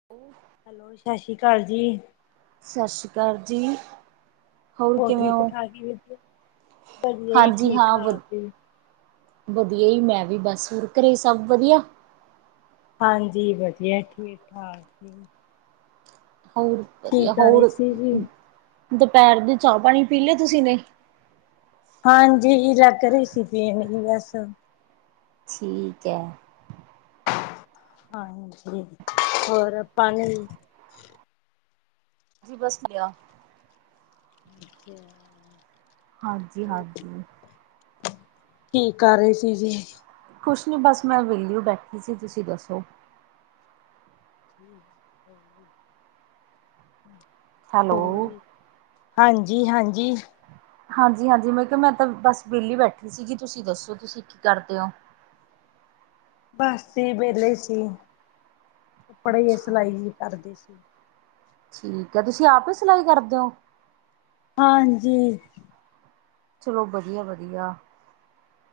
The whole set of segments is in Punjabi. ਉਹਫ ਹੈਲੋ ਸ਼ਸ਼ਰੀ ਕਾਲ ਜੀ। ਸਸੀ ਕਾਲ ਜੀ। ਹੋਰ ਕਿਵੇਂ ਹੋ? ਠੀਕ-ਠਾਕ ਜੀ ਵਧੀਆ, ਵਧੀਆ ਜੀ ਹਾਂਜੀ ਹਾਂ ਵ ਠੀਕ-ਠਾਕ। ਵਧੀਆ ਜੀ। ਮੈਂ ਵੀ ਬਸ। ਹੋਰ ਘਰੇ ਸਭ ਵਧੀਆ? ਹਾਂਜੀ ਵਧੀਆ ਠੀਕ-ਠਾਕ ਜੀ। ਹੋਰ ਕੀ ਵਧੀਆ। ਕਰ ਰਹੇ ਹੋਰ, ਸੀ ਜੀ ਦੁਪਹਿਰ ਦੀ ਚਾਹ-ਪਾਣੀ ਪੀ ਲਿਆ ਤੁਸੀਂ ਨੀ? ਹਾਂਜੀ, ਲੱਗ ਰਹੇ ਸੀ ਪੀਣ ਜੀ ਬਸ। ਠੀਕ ਐ। ਹਾਂਜੀ, ਹੋਰ ਪਾਨੀ। ਜੀ ਬਸ ਪਿਆ। ਅੱਛਾ ਹਾਂਜੀ- ਹਾਂਜੀ। ਕੀ ਕਰ ਰਹੇ ਸੀ ਜੀ? ਕੁਛ ਨੀ ਬਸ ਮੈਂ ਵਿਹਲੀ ਬੈਠੀ ਸੀ। ਤੁਸੀਂ ਦੱਸੋ? ਹਮ ਸਬਜ਼ੀ ਹੋਰ, ਹੈਲੋ ਹਾਂਜੀ- ਹਾਂਜੀ ਹਾਂਜੀ -ਹਾਂਜੀ ਮੈਂ ਕਿਹਾ ਮੈਂ ਤਾਂ ਬਸ ਵਿਹਲੀ ਬੈਠੀ ਸੀਗੀ ਤੁਸੀਂ ਦੱਸੋ ਤੁਸੀਂ ਕੀ ਕਰਦੇ ਓ? ਬਸ ਵਿਹਲੇ ਸੀ, ਕੱਪੜੇ ਜੇ ਅੱਛਾ ਸਿਲਾਈ ਕਰਦੀ ਸੀ। ਠੀਕ ਐ, ਤੁਸੀਂ ਆਪ ਹੀ ਸਿਲਾਈ ਕਰਦੇ ਓ। ਹਾਂਜੀ ਚਲੋ ਵਧੀਆ- ਵਧੀਆ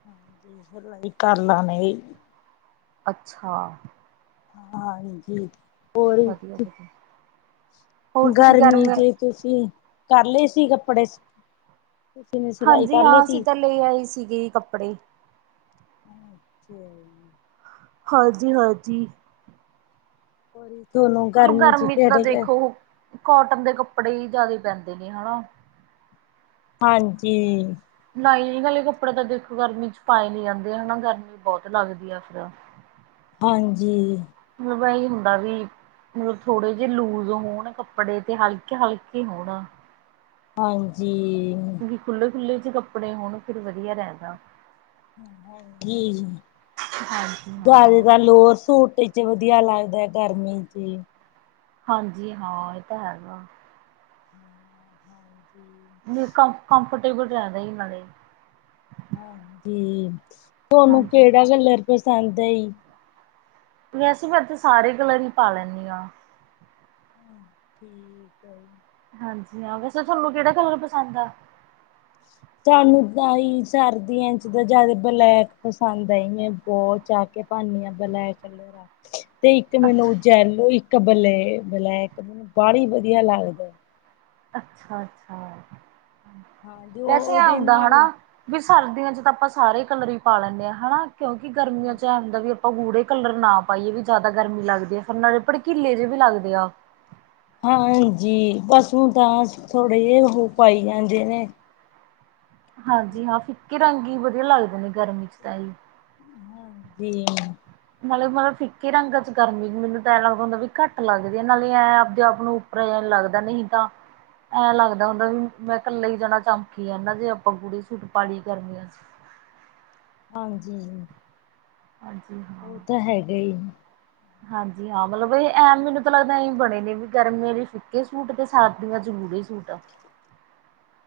ਹਾਂਜੀ, ਸਿਲਾਈ ਕਰ ਲੈਣੀ ਅੱਛਾ ਹਾਂਜੀ ਹੋਰ ਵਧੀਆ- ਵਧੀਆ ਹੋਰ ਤੁਸੀਂ ਗਰਮੀ ਗਰਮੀਆਂ 'ਚ ਤੁਸੀਂ, ਕਰ ਲਏ ਸੀ ਕੱਪੜੇਸ ਹਾਂਜੀ ਹਾਂ, ਅਸੀਂ ਤੇ ਲੈ ਆਏ ਸੀਗੇ ਕੱਪੜੇ ਅੱਛਾ ਜੀ ਹਾਂਜੀ -ਹਾਂਜੀ ਉਹੀ ਦੋਨੋਂ ਹੁਣ ਗਰਮੀ 'ਚੋਂ ਤਾਂ ਦੇਖੋ, ਕੋਟਨ ਦੇ ਕੱਪੜੇ ਹੀ ਜ਼ਿਆਦੇ ਪੈਂਦੇ ਨੇ ਹਨਾ ਹਾਂਜੀ ਨਹੀਂ ਇਹ ਵਾਲੇ ਕੱਪੜੇ ਤਾਂ ਦੇਖੋ ਗਰਮੀ 'ਚ ਪਾਏ ਨੀ ਜਾਂਦੇ ਹਨਾ, ਗਰਮੀ ਬਹੁਤ ਲੱਗਦੀ ਆ ਫੇਰ ਹਾਂਜੀ ਵਈ ਹੁੰਦਾ ਵੀ ਹੋਰ ਥੋੜੇ ਜੇ ਲੂਜ ਹੋਣ, ਕੱਪੜੇ ਤੇ ਹਲਕੇ- ਹਲਕੇ ਹੋਣ। ਹਾਂਜੀ ਖੁੱਲ੍ਹੇ ਖੁੱਲ੍ਹੇ ਜੇ ਕੱਪੜੇ ਹੋਣ ਫਿਰ ਵਧੀਆ ਰਹਿੰਦਾ [unintelligible] ਹਾਂਜੀ ਜ਼ਿਆਦਾ ਹਾਂ। ਤੇ ਲੋਰ ਸੂਟ [unintelligible] ਚ ਵਧੀਆ ਲੱਗਦਾ ਗਰਮੀ ਚ ਹਾਂਜੀ ਹਾਂ ਇਹ ਤਾਂ ਹੈਗਾ ਹਾਂਜੀ [inaudible] ਕਮ ਕਫ ਕੰਫੇਟੇਬਲ ਰਹਿੰਦਾ ਜੀ [unintelligible] ਨਾਲੇ ਹਾਂਜੀ ਤੁਹਾਨੂੰ ਹਾਂਜੀ। ਕਿਹੜਾ ਕਲਰ ਪਸੰਦ ਐ ਈ ਵੈਸੇ [unintelligible] ਸਾਰੇ ਕਲਰ ਹੀ ਪਾ ਲੈਨੀ ਆ ਠੀਕ ਹੈ [unintelligible] ਹਾਂਜੀ ਹਾਂ ਵੈਸੇ ਤੁਹਾਨੂੰ ਕਿਹੜਾ ਕਲਰ ਪਸੰਦ ਆ ਸਾਨੂੰ ਤਾ ਹੀ ਸਰਦੀਆਂ ਚ ਤਾਂ ਜ਼ਿਆਦੇ ਬਲੈਕ ਪਸੰਦ ਐ [unintelligible] ਪਾਨੀ ਆ ਬਲੈਕ ਕਲਰ ਆ [unintelligible] ਤੇ ਇੱਕ ਮੈਨੂੰ ਉ ਜੈਲੋ ਇੱਕ ਬਲੈ ਬਲੈਕ ਮੈਨੂੰ ਬਾਹਲਾ ਹੀ ਵਧੀਆ ਲੱਗਦੇ ਅੱਛਾ -ਅੱਛਾ ਹਾਂਜੀ ਉਹ ਉਹਦੇ ਨਾਲ [unintelligible] ਵੀ ਸਰਦੀਆਂ ਚ ਤਾਂ ਆਪਾਂ ਸਾਰੇ ਕਲਰ ਹੀ ਪਾ ਲੈਂਨੇ ਆ ਹਨਾ ਕਿਉਂਕਿ ਗਰਮੀਆਂ ਚ ਐ ਹੁੰਦਾ ਵੀ ਆ ਗੂੜੇ ਕਲਰ ਨਾ ਪਾਈਏ ਵੀ ਜ਼ਿਆਦਾ ਗਰਮੀ ਲੱਗਦੀ ਫਿਰ ਨਾਲੇ ਭੜਕੀਲੇ ਜੇ ਵੀ ਲੱਗਦੇ ਆ ਹਾਂਜੀ ਬਸ ਹੁਣ ਤਾਂ ਥੋੜੇ ਜੇ ਉ ਪਾਈ ਜਾਂਦੇ ਨੇ ਹਾਂਜੀ ਹਾਂ ਫਿੱਕੇ ਰੰਗ ਹੀ ਵਧੀਆ ਲੱਗਦੇ ਨੇ ਗਰਮੀ ਚ ਤਾਂ ਜੀ। ਹਾਂਜੀ ਨਾਲੇ ਮਲ ਫਿੱਕੇ ਰੰਗਾ ਚੋਂ ਕਰਨ [unintelligible] ਵੀ ਮੈਨੂੰ ਤਾਂ ਐ ਲੱਗਦਾ ਹੁੰਦਾ ਵੀ ਲੱਦੀ ਆ ਨਾਲੇ ਇਹ ਆਪਦੇ ਆਪ ਨੂੰ [unintelligible] ਲੱਗਦਾ ਨਹੀਂ ਤਾਂ ਐਂ ਲੱਗਦਾ ਹੁੰਦਾ ਵੀ ਮੈਂ ਕੱਲਾ ਹੀ ਜਾਣਾ ਚਮਕੀ ਜਾਨਾ ਜੇ ਆਪਾਂ ਗੂੜੇ ਸੂਟ ਪਾ ਲੀਏ ਗਰਮੀਆਂ ਚ ਹਾਂਜੀ ਹਾਂਜੀ ਹਾਂ ਇਹ ਤਾਂ ਹੈਗਾ ਈ ਹਾਂਜੀ ਹਾਂ ਮਤਲਬ ਇਹ ਐਮ ਮੈਨੂੰ ਤਾਂ ਲੱਗਦਾ ਐਂ ਬਣੇ ਨੇ ਵੀ ਗਰਮੀਆਂ ਫੀ ਫੀਕੇ ਸੂਟ ਤੇ ਸਰਦੀਆਂ ' ਚ ਗੁੜ੍ਹੇ [unintelligible] ਸੂਟ।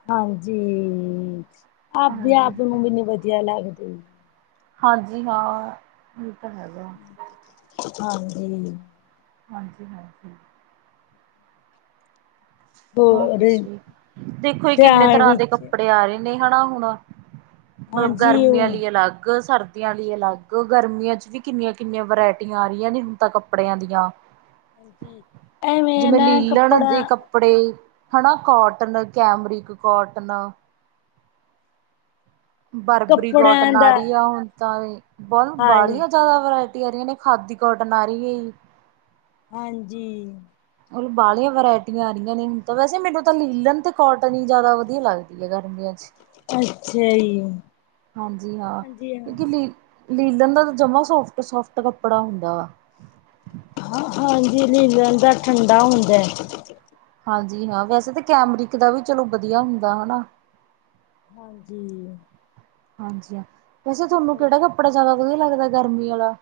ਹਾਂਜੀ ਆਪਦੇ ਹਾਂਜੀ ਆਪ ਨੂੰ ਵੀ ਨੀ ਵਧੀਆ ਲੱਗਦੇ ਹਾਂਜੀ ਹਾਂ ਇਹ ਤਾਂ ਹੈਗਾ ਹਾਂਜੀ। ਹਾਂਜੀ ਹੋਰ ਦੱਸੋ ਜੀ ਦੇਖੋ ਈ ਕਿੰਨੇ ਸਿਆਲ ਤਰ੍ਹਾਂ ਦੇ ਵਿੱਚ ਕੱਪੜੇ ਆ ਰਹੇ ਨੇ ਹੈਣਾ ਹੁਣ ਮਲਬ ਹਾਂਜੀ ਗਰਮੀਆਂ ਉਹ ਲਈ ਅਲੱਗ ਸਰ ਦੀਆਂ ਲਈ ਅਲੱਗ ਗਰਮੀਆਂ ਚ ਵੀ ਕਿੰਨੀਆਂ ਕਿੰਨੀਆਂ ਵਰਾਇਟੀਆਂ ਆ ਰਹੀਆਂ ਨੇ ਹੁਣ ਤਾਂ ਕੱਪੜਿਆਂ ਦੀਆਂ ਹਾਂਜੀ ਐਵੇਂ ਏ ਜਿਵੇਂ ਨਾ ਲੀਲਣ ਕੱਪੜਾ ਦੇ ਕੱਪੜੇ ਹਣਾ ਕੋਟਨ ਕੈਮਰਿਕ ਕੋਟਨ ਬਰਬਰੀ ਕੱਪੜਿਆਂ ਕੋਟਨ ਦਾ ਆਰੀ ਆ ਹੁਣ ਤਾਂ ਬਲ ਹਾਂ ਬਾਲੀਆਂ ਚ ਜ਼ਿਆਦਾ ਵਰਾਇਟੀ ਆ ਰਹੀਆ ਨੇ ਖਾਦੀ ਕੋਟਨ ਆ ਰੀ ਏ ਹਾਂਜੀ ਹਣ ਬਾਹਲੀਆਂ ਵਰਾਇਟੀਆਂ ਆ ਰਹੀਆਂ ਨੇ ਤਾਂ ਵੈਸੇ ਮੈਨੂੰ ਤਾਂ ਲੀਲਣ ਤ ਕੋਟਨ ਈ ਜਿਆਦਾ ਵਧੀਆ ਲੱਗਦੀ ਐ ਗਰਮੀਆਂ ਚ ਅੱਛਾ ਜੀ ਹਾਂਜੀ ਹਾਂ ਹਾਂਜੀ ਕਿਉਂਕਿ ਲੀ [unintelligible] ਲੀਲਣ ਦਾ ਤਾਂ ਜਮਾ ਸੋਫਟ ਸੋਫਟ ਕੱਪੜਾ ਹੁੰਦਾ ਆ ਹਾਂ ਹਾਂਜੀ ਲੀਲਣ ਦਾ ਠੰਡਾ ਹੁੰਦਾ ਐ ਹਾਂਜੀ ਹਾਂ ਵੈਸੇ ਤਾਂ ਕੈਮਰਿਕ ਦਾ ਵੀ ਚਲੋ ਵਧੀਆ ਹੁੰਦਾ ਹਨਾ ਹਾਂਜੀ। ਹਾਂਜੀ ਹਾਂ, ਵੈਸੇ ਤੁਹਾਨੂੰ ਕਿਹੜਾ ਕੱਪੜਾ ਜ਼ਿਆਦਾ ਵਧੀਆ ਲੱਗਦਾ ਗਰਮੀ ਆਲਾ,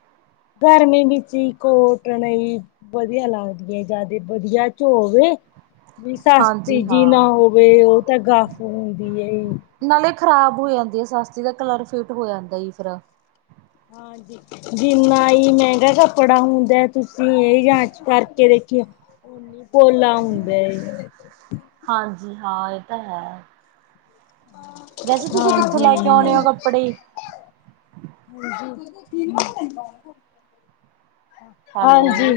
ਗਰਮੀ ਵਿੱਚ ਹੀ ਕੋਟਨ ਹੀ। ਵਧੀਆ ਲੱਗਦੀ ਆਂ ਜ਼ਿਆਦੇ ਵਧੀਆ 'ਚ ਹੋਵੇ। ਵੀ ਸਸਤੀ ਹਾਂਜੀ ਜੀ ਨਾ ਹਾਂ ਹੋਵੇ, ਉਹ ਤਾਂ ਗਫ ਹੁੰਦੀ ਐ ਜੀ, ਨਾਲੇ ਖ਼ਰਾਬ ਹੋ ਜਾਂਦੀ ਹੈ, ਸਸਤੀ ਦਾ ਕਲਰ ਫੇਟ ਹੋ ਜਾਂਦਾ ਈ ਫਿਰ, ਹਾਂਜੀ। ਜਿੰਨਾ ਹੀ ਮਹਿੰਗਾ ਕੱਪੜਾ ਹੁੰਦਾ ਤੁਸੀਂ ਇਹੀ ਜਾਂਚ ਕਰਕੇ ਦੇਖੀਓ। ਪੋਲਾ ਹੁੰਦਾ ਏ। ਹਾਂਜੀ ਹਾਂ, ਇਹ ਤਾਂ ਹੈ। ਵੈਸੇ ਤੁਸੀਂ ਕਿੱਥੋਂ ਹਾਂਜੀ ਲੈ ਕੇ ਆਉਣੇ ਔ ਕੱਪੜੇ ਹੈਲੋ ਹਾਂਜੀ।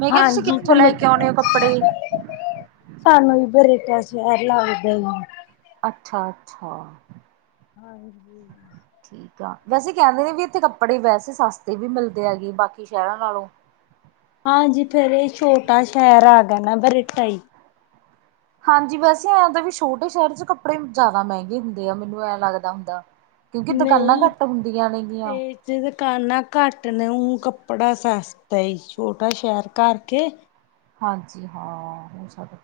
ਮੈਂ ਕਿਹਾ ਤੁਸੀਂ ਹਾਂਜੀ ਕਿੱਥੋਂ ਲੈ ਕਮ ਕੇ ਆਉਣੇ ਔ ਕੱਪੜੇ, ਸਾਨੂੰ ਵੀ ਬਰੈਡਾ ਸਵਾਦ ਲਗਦਾ ਜੀ। ਅੱਛਾ -ਅੱਛਾ। ਹਾਂਜੀ। ਠੀਕ ਆ ਵੈਸੇ ਕਹਿੰਦੇ ਨੇ ਵੀ ਇੱਥੇ ਕੱਪੜੇ ਵੈਸੇ ਸਸਤੇ ਵੀ ਮਿਲਦੇ ਆਗੇ ਬਾਕੀ ਸ਼ਹਿਰਾਂ ਨਾਲੋਂ। ਹਾਂਜੀ ਫਿਰ ਇਹ ਛੋਟਾ ਸ਼ਹਿਰ ਹੈਗਾ ਨਾ ਬਰੇਟਾ ਜੀ। ਹਾਂਜੀ ਵੈਸੇ ਐ ਤਾਂ ਵੀ ਛੋਟੇ ਸ਼ਹਿਰ ਚ ਕੱਪੜੇ ਜ਼ਿਆਦਾ ਮਹਿੰਗੇ ਹੁੰਦੇ ਆ, ਮੈਨੂੰ ਐ ਲੱਗਦਾ ਹੁੰਦਾ। ਕਿਉਂਕਿ ਦੁਕਾਨਾਂ ਘੱਟ ਹੁੰਦੀਆਂ ਨੇ ਗੀਆਂ। ਜਿਹ ਦੁਕਾਨਾ ਘੱਟ ਨੇ, ਊ ਕੱਪੜਾ ਸਸਤਾ ਈ ਛੋਟਾ ਸ਼ਹਿਰ ਕਰਕੇ। ਹਾਂਜੀ ਹਾਂ, ਉਹ ਸਭ,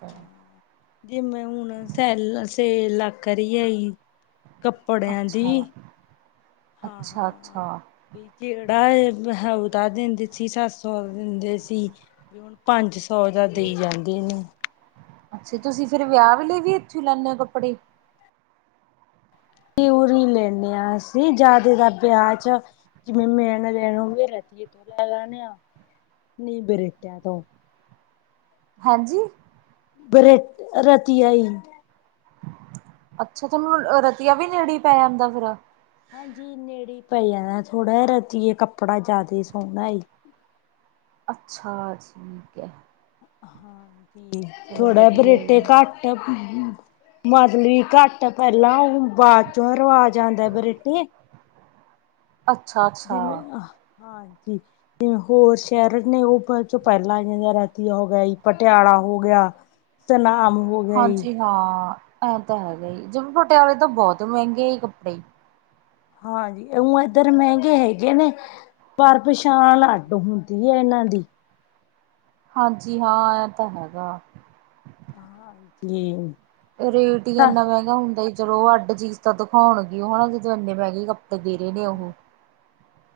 ਜਿਵੇਂ ਹੁਣ ਸੈਲ ਸੇਲ ਲੱਗ ਰਹੀ ਹੈਗੀ, ਕੱਪੜਿਆਂ ਦੀ। ਅੱਛਾ ਹਾਂ ਅੱਛਾ- ਅੱਛਾ, ਹਾਂ ਜਿਹੜਾ ਬ ਉਹਦਾ ਦਿੰਦੇ ਸੀ ਸੱਤ ਸੌ ਦਿੰਦੇ ਸੀ। ਪੰਜ ਸੌ ਦਾ ਦੇਈ ਜਾਂਦੇ ਨੇ, ਅੱਛਾ, ਤੁਸੀਂ ਫਿਰ ਵਿਆਹ ਵੇਲੇ ਵੀ ਇੱਥੋਂ ਹੀ ਲੈਂਣੇ ਹੋ ਕੱਪੜੇ। ਤੇ ਉਰੀ ਹੀ ਲੈਂਣੇ ਹਾਂ ਅਸੀਂ ਜ਼ਿਆਦਾ ਦਾ ਵਿਆਹ ਚ, ਜਿਵੇਂ ਮੈਣ ਲੈਣ ਹੋਵੇ ਰਤੀਏ ਤੋਂ। ਲੈ ਲੈਣੇ ਆ, ਨੀ ਬਰੇਟਿਆ ਤੋਂ ਹਾਂਜੀ। ਬ੍ਰਟ ਰਾਤੀ ਆਈ ਐ। ਅੱਛਾ ਤੁਹਾਨੂੰ ਰਤੀਆ ਵੀ ਨੇੜੇ ਪੈ ਜਾਂਦਾ ਫੇਰ ਹਾਂਜੀ ਨੇੜੇ ਹੀ ਪਏ ਜਾਂਦਾ ਐ, ਥੋੜ੍ਹਾ ਜਾ ਰਤੀਏ ਕੱਪੜਾ ਜਿਆਦਾ ਸੋਹਣਾ ਜੀ ਅੱਛਾ ਠੀਕ ਐ। ਹਾਂਜੀ ਥੋੜਾ ਵਧੀਆ ਬਰੇਟੇ ਜੀ ਘੱਟ ਐ ਮਤਲਬੀ ਘੱਟ ਪਹਿਲਾਂ, ਬਾਅਦ ਚੋਂ ਰਿਵਾਜ ਆਉਂਦਾ ਬਰੇਟੇ ਅੱਛਾ। ਅੱਛਾ ਜਿਵੇਂ ਹਾਂ ਜੀ ਜਿਵੇ ਹੋਰ ਸ਼ਹਿਰ ਨੇ, ਉਹ ਚ ਪਹਿਲਾਂ ਰਤੀਆ ਹੋ ਗਿਆ ਪਟਿਆਲਾ ਹੋ ਗਿਆ ਤੇ ਧਨਾਮ ਹੋ ਗਿਆ ਜੀ ਹਾਂਜੀ ਹਾਂ ਐਂ ਤਾਂ ਹੈਗਾ ਹੀ, ਜਿਵੇਂ ਪਟਿਆਲੇ ਤੋਂ ਬਹੁਤ ਮਹਿੰਗੇ ਹੀ ਕੱਪੜੇ ਹਾਂਜੀ ਜੀ ਏ ਇੱਧਰ ਮਹਿੰਗੇ ਹੈਗੇ ਨੇ ਪਰ ਪਛਾਣ ਅੱਡ ਹੁੰਦੀ ਹੈ ਇਹਨਾਂ ਦੀ ਹਾਂਜੀ ਹਾਂ ਇਹ ਤਾਂ ਹੈਗਾ। [unintelligible] ਰੇਟ ਹੀ ਇੰਨਾ ਮਹਿੰਗਾ ਹੁੰਦਾ ਜੀ ਚਲੋ ਉਹ ਅੱਡ ਚੀਜ਼ ਤਾਂ ਦਿਖਾਉਣਗੇ ਉਹ ਹਨਾ ਜਦੋਂ ਇੰਨੇ ਮਹਿਗੇ ਕੱਪੜੇ ਦੇ ਰਹੇ ਨੇ ਉਹ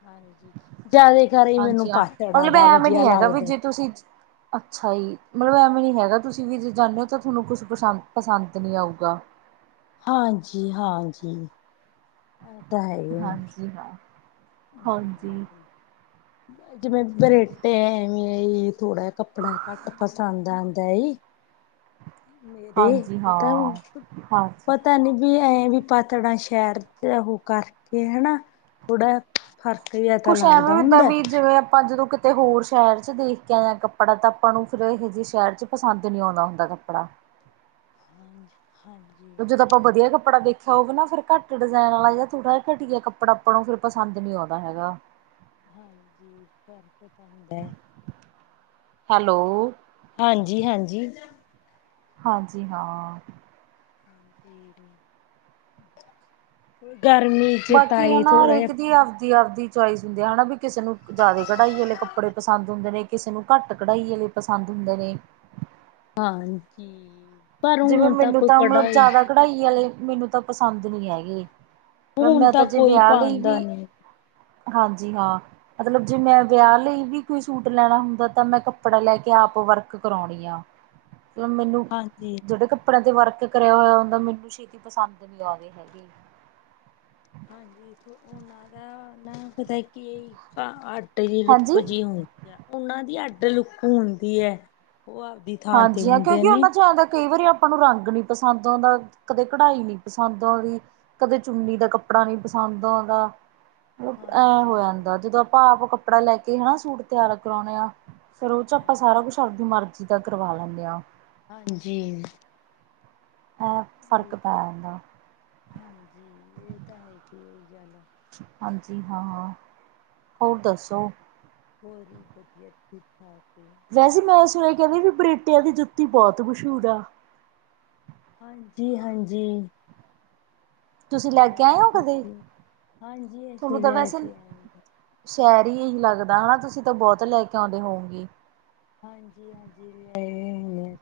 ਹਾਂਜੀ ਈ ਜ਼ਿਆਦੇ ਹਾਂਜੀ ਹਾਂ ਮਤਲਬ ਐਵੇਂ ਨੀ ਹੈਗਾ ਵੀ ਜੇ ਤੁਸੀਂ ਅੱਛਾ ਜੀ ਮਤਲਬ ਐਵੇਂ ਨੀ ਹੈਗਾ ਤੁਸੀਂ ਵੀ ਜੇ ਜਾਂਦੇ ਹੋ ਤਾਂ ਤੁਹਾਨੂੰ ਕੁਛ ਪਸੰ ਪਸੰਦ ਨਹੀਂ ਆਊਗਾ ਹਾਂਜੀ ਈ ਹਾਂਜੀ ਈ ਇਹ ਤਾਂ ਹੈ ਹੀ ਆ ਹਾਂਜੀ ਹਾਂ ਹਾਂਜੀ ਹਹ ਜਿਵੇਂ ਬਰੇਟੇ ਐਵੇਂ ਥੋੜਾ ਜ ਕੱਪੜਾ ਘੱਟ ਪਸੰਦ ਆਉਂਦਾ ਈ ਮੇਰੇ ਹਾਂਜੀ ਪਤਾ ਹਾਂ ਹਾਂਜੀ ਪਤਾ ਨੀ ਵੀ ਐਂ ਵੀ ਪਾਤੜਾ ਸ਼ਹਿਰ ਚ ਉਹ ਕਰਕੇ ਹਨਾ ਥੋੜਾ ਫਰਕ ਹੇ ਕੁਛ ਐਵੇ ਵੀ ਉੱਦਾਂ ਵੀ ਜਿਵੇਂ ਆਪਾ ਆਪਾਂ ਜਦੋਂ ਕਿਤੇ ਹੋਰ ਸ਼ਹਿਰ ਚ ਦੇਖ ਕੇ ਆ ਕੱਪੜਾ ਤਾਂ ਆਪਾਂ ਨੂੰ ਫਿਰ ਇਹੋ ਜਿਹੇ ਸ਼ਹਿਰ ਚ ਪਸੰਦ ਨਹੀਂ ਆਉਦਾ ਹੁੰਦਾ ਕੱਪੜਾ ਹਾਂਜੀ ਹਾਂਜੀ ਈ ਜਦੋਂ ਆਪਾਂ ਵਧੀਆ ਕੱਪੜਾ ਦੇਖ ਉਹ ਵੀ ਨਾ ਫਿਰ ਘੱਟ ਡਿਜ਼ਾਇਨ ਵਾਲਾ ਥੋੜਾ ਜਿਹਾ ਘਟੀਆ ਕੱਪੜ ਆਪਾਂ ਫਿਰ ਪਸੰਦੀ ਆਉਂਦਾ ਹੈਗਾ ਹਾਂਜੀ ਈ ਫੇਰ ਪਸੰਦ ਹੈਲੋ ਹਾਂਜੀ ਈ ਹਾਂਜੀ ਈ ਹਾਂਜੀ ਈ ਹਾਂ। ਗਰਮੀ ਚ ਤਾਂ ਬਾਕੀ ਆ ਹੀ ਨਾ ਥੋੜਾ ਹਰੇਕ ਜਿਹਾ ਦੀ ਆਵਦੀ ਆਵਦੀ ਚੋਇਸ ਹੁੰਦੇ ਆ ਹਨਾ ਵੀ ਕਿਸੇ ਨੂੰ ਜ਼ਿਆਦਾ ਕਢਾਈ ਵਾਲੇ ਕੱਪੜੇ ਪਸੰਦ ਹੁੰਦੇ ਨੇ ਕਿਸੇ ਨੂੰ ਘੱਟ ਕਢਾਈ ਵਾਲੇ ਪਸੰਦ ਹੁੰਦੇ ਨੇ ਹਾਂਜੀ ਈ ਜੀ ਜਿਵੇਂ ਮੈਨੂੰ ਤਾਂ ਮਤਲਬ ਜ਼ਿਆਦਾ ਕਢਾਈ ਵਾਲੇ ਮੈਨੂੰ ਤਾਂ ਪਸੰਦ ਨਹੀਂ ਹੈਗੇ। ਮ ਹੁਣ ਮੈਂ ਤਾਂ ਜੇ ਕੋਈ ਵਿਆਹ ਲਈ ਪਾਉਂਦਾ ਵੀ ਨੀ ਹਾਂਜੀ ਈ ਹਾਂ ਮਤਲਬ ਜੇ ਮੈਂ ਵਿਆਹ ਲਈ ਵੀ ਕੋਈ ਸੂਟ ਲੈਣਾ ਹੁੰਦਾ ਤਾਂ ਮੈਂ ਕੱਪੜਾ ਲੈ ਕੇ ਆਪ ਵਰਕ ਕਰਾਉਣੀ ਮਤਲਬ ਮੈਨੂੰ ਹਾਂਜੀ ਈ ਜਿਹੜੇ ਕੱਪੜਿਆਂ ਤੇ ਵਰਕ ਕਰਿਆ ਹੋਇਆ ਹੁੰਦਾ ਮੈਨੂੰ ਛੇਤੀ ਪਸੰਦ ਨੀ ਆਦੇ ਹੈਗੇ ਹਾਂਜੀ ਈ ਉਹਨਾ ਦਾ ਨਾ ਪਤਾ ਕਿ ਕਈ ਲੁੱਕ ਹਾਂਜੀ ਜਿਹੀ ਹੁੰਦੀ ਆ ਉਹਨਾਂ ਦੀ ਅੱਡ ਲੁੱਕ ਹੁੰਦੀ ਐ ਉਹ ਆਪਦੀ ਥਾਂ ਤੇ ਹਾਂਜੀ ਈ ਹ ਹੁੰਦੇ ਕਿਉਕਿ ਨੇ ਉਹਨਾ ਚ ਆਦਾ ਕਈ ਵਾਰੀ ਆਪ ਆਪਾ ਨੂੰ ਰੰਗ ਨੀ ਪਸੰਦ ਆਉਦਾ ਕਦੇ ਕਢਾਈ ਨੀ ਪਸੰਦ ਆਉਦੀ ਕਦੇ ਚੁੰਨੀ ਦਾ ਕੱਪੜਾ ਨੀ ਪਸੰਦ ਆਉਦਾ ਐ ਹੋ ਹਾਂਜੀ, ਜਾਦਾ ਜਦੋ ਆਪਾ ਆਪ ਕੱਪੜਾ ਲੈ ਕੇ ਹਨਾ ਸੂਟ ਤਿਆਰ ਕਰਾਉਣੇ ਆ ਫਿਰ ਉਹ ਚ ਆਪਾ ਸਾਰਾ ਹਾਂਜੀ, ਕੁਛ ਆਪਦੀ ਮਰਜੀ ਦਾ ਕਰਵਾ ਲੈਨੇ ਆ ਹਾਂਜੀ ਈ ਅ ਫਰਕ ਤੇ ਹੈਗਾ ਹਾਜੀ ਇਹ ਤਾ ਹੈਗੀ ਇਹੀ ਗੱਲ ਹਾਂਜੀ ਈ ਹਾਂ ਹੋਰ ਦੱਸੋ ਹੋਰ ਜੀ ਵਧੀਆ ਠੀਕ ਠਾਕ ਵੈਸੇ ਮੈ ਸੁਣਿਆ ਕਹਿੰਦੇ ਵੀ ਬਰੇਟਿਆ ਦੀ ਜੁੱਤੀ ਬਹੁਤ ਮਸ਼ਹੂਰ ਆ ਹਾਜੀ- ਹਾਜੀ। ਤੁਸੀਂ ਲੈ ਕੇ ਆਏ ਹੋ ਕਦੇ ਹਾਂਜੀ ਤੁਹਾਨੂੰ ਅਸੀ ਤਾਂ ਲੈ ਵੈਸੇ ਕੇ ਆਏ। ਸ਼ਹਿਰ ਇਹੀ ਲੱਗਦਾ ਹਨਾ ਤੁਸੀ ਤਾ ਬੋਤ ਲੈ ਕੇ ਆਂਉਦੇ ਹੋਊਗੇ। ਹਾਜੀ- ਹਾਜੀ ਗਏ ਹੋਏ ਆ।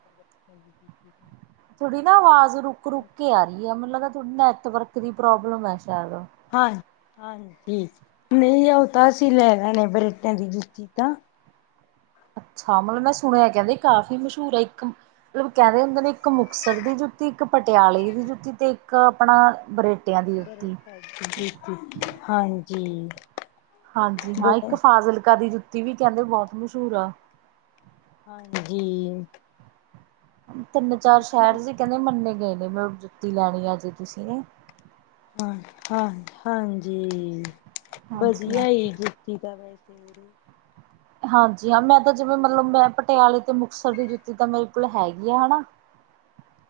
ਥੋੜੀ ਨਾ ਆਵਾਜ ਰੁਕ- ਰੁਕ ਕੇ ਆ ਰਹੀ ਐ, ਮਤਲਬ ਥੋਡੇ ਨੈੱਟਵਰਕ ਦੀ ਪ੍ਰੋਬਲਮ ਹੈ ਸ਼ਾਇਦ। ਹਾ ਹਾਂਜੀ ਨਹੀ ਉਹ ਤਾ ਅਸੀਂ ਲੈਣਾ ਆ ਬਰੇਟਿਆ ਦੀ ਜੁੱਤੀ ਤਾ। ਅੱਛਾ ਮਤਲਬ ਮੈ ਸੁਣਿਆ ਕਹਿੰਦੇ ਕਾਫੀ ਮਸ਼ਹੂਰ ਆ ਇੱਕ ਮਤਲਬ ਕਹਿ ਰਹੇ ਹੁੰਦੇ ਨੇ ਇੱਕ ਮੁਕਤਸਰ ਦੀ ਜੁੱ- ਤੀ, ਇੱਕ ਪਟਿਆਲੇ ਦੀ ਜੁੱਤੀ, ਤੇ ਇੱਕ ਆਪਣਾ ਬਰੇ- ਹਾਂਜੀ। ਹਾਜੀ ਹਾ ਬਹੁ ਇੱਕ ਫਾਜ਼ਿਲਕਾ ਦੀ ਜੁੱਤੀ ਵੀ ਕਹਿੰਦੇ ਬਹੋਤ ਮਸ਼ਹੂਰ ਆ। ਹਾਂਜੀ। ਤਿੰਨ- ਚਾਰ ਜੁੱਤੀਆਂ ਸ਼ਹਿਰ ਜੇ ਕਹਿੰਦੇ ਮੰਨੇ ਗਏ ਨੇ ਮਤਲਬ ਜੁੱਤੀ ਲੈਣੀ ਆ ਜੇ ਤੁਸੀ ਨਾ। ਹਾ- ਹਾ ਹਾਜੀ ਹਾਂਜੀ ਹਾਂ। ਵਧੀਆ ਈ ਏ ਜੁੱਤੀ ਤਾ ਵੈਸੇ। [inaudible] ਹਾਜੀ ਹਾ ਮੈ ਤਾ ਜਿਵੇ ਮਤਲਬ ਮੈ ਪਟਿਆਲੇ ਤੇ ਮੁਕਤਸਰ ਦੀ ਜੁੱਤੀ ਤਾ ਮੇਰੇ ਕੋਲ ਹੈਗੀ ਆ ਹਨਾ।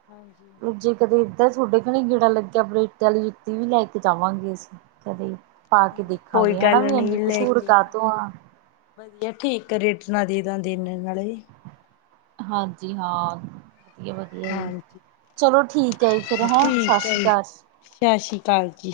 ਹਾਂਜੀ। ਜੇ ਕਦੇ ਇਧਰ ਤੁਹਾਡੇ ਘਣੇ ਗੇੜਾ ਲੱਗਿਆ ਬਰੇਟਾ ਆਲੀ ਜੁੱਤੀ ਵੀ ਲੈ ਕੇ ਜਾਵਾਗੇ ਅਸੀ, ਕਦੇ। ਪਾ ਕੇ ਕੋਈ ਦੇਖਾਗੇ ਹਨਾ ਗੱਲ ਵੀ ਨਹੀਂ ਇੰਨੀ ਲੈ ਮਸ਼ਹੂਰ ਕੇ ਕਾਹਤੋ ਜਾਇਓ ਆ। ਵਧੀਆ ਠੀਕ ਰੇਟ ਨਾ ਦੇ ਦੇਦੇ ਨੇ ਨਾਲੇ। ਹਾਂਜੀ ਹਾ। ਵਧੀਆ- ਵਧੀਆ ਜੀ ਹਾਂਜੀ ਚਲੋ ਠੀਕ ਹੈ ਜੀ ਫੇਰ ਹੈ, ਸਤਿ ਸ਼੍ਰੀ ਅਕਾਲ। ਸਾਸ਼ੀ ਕਾਲ ਜੀ।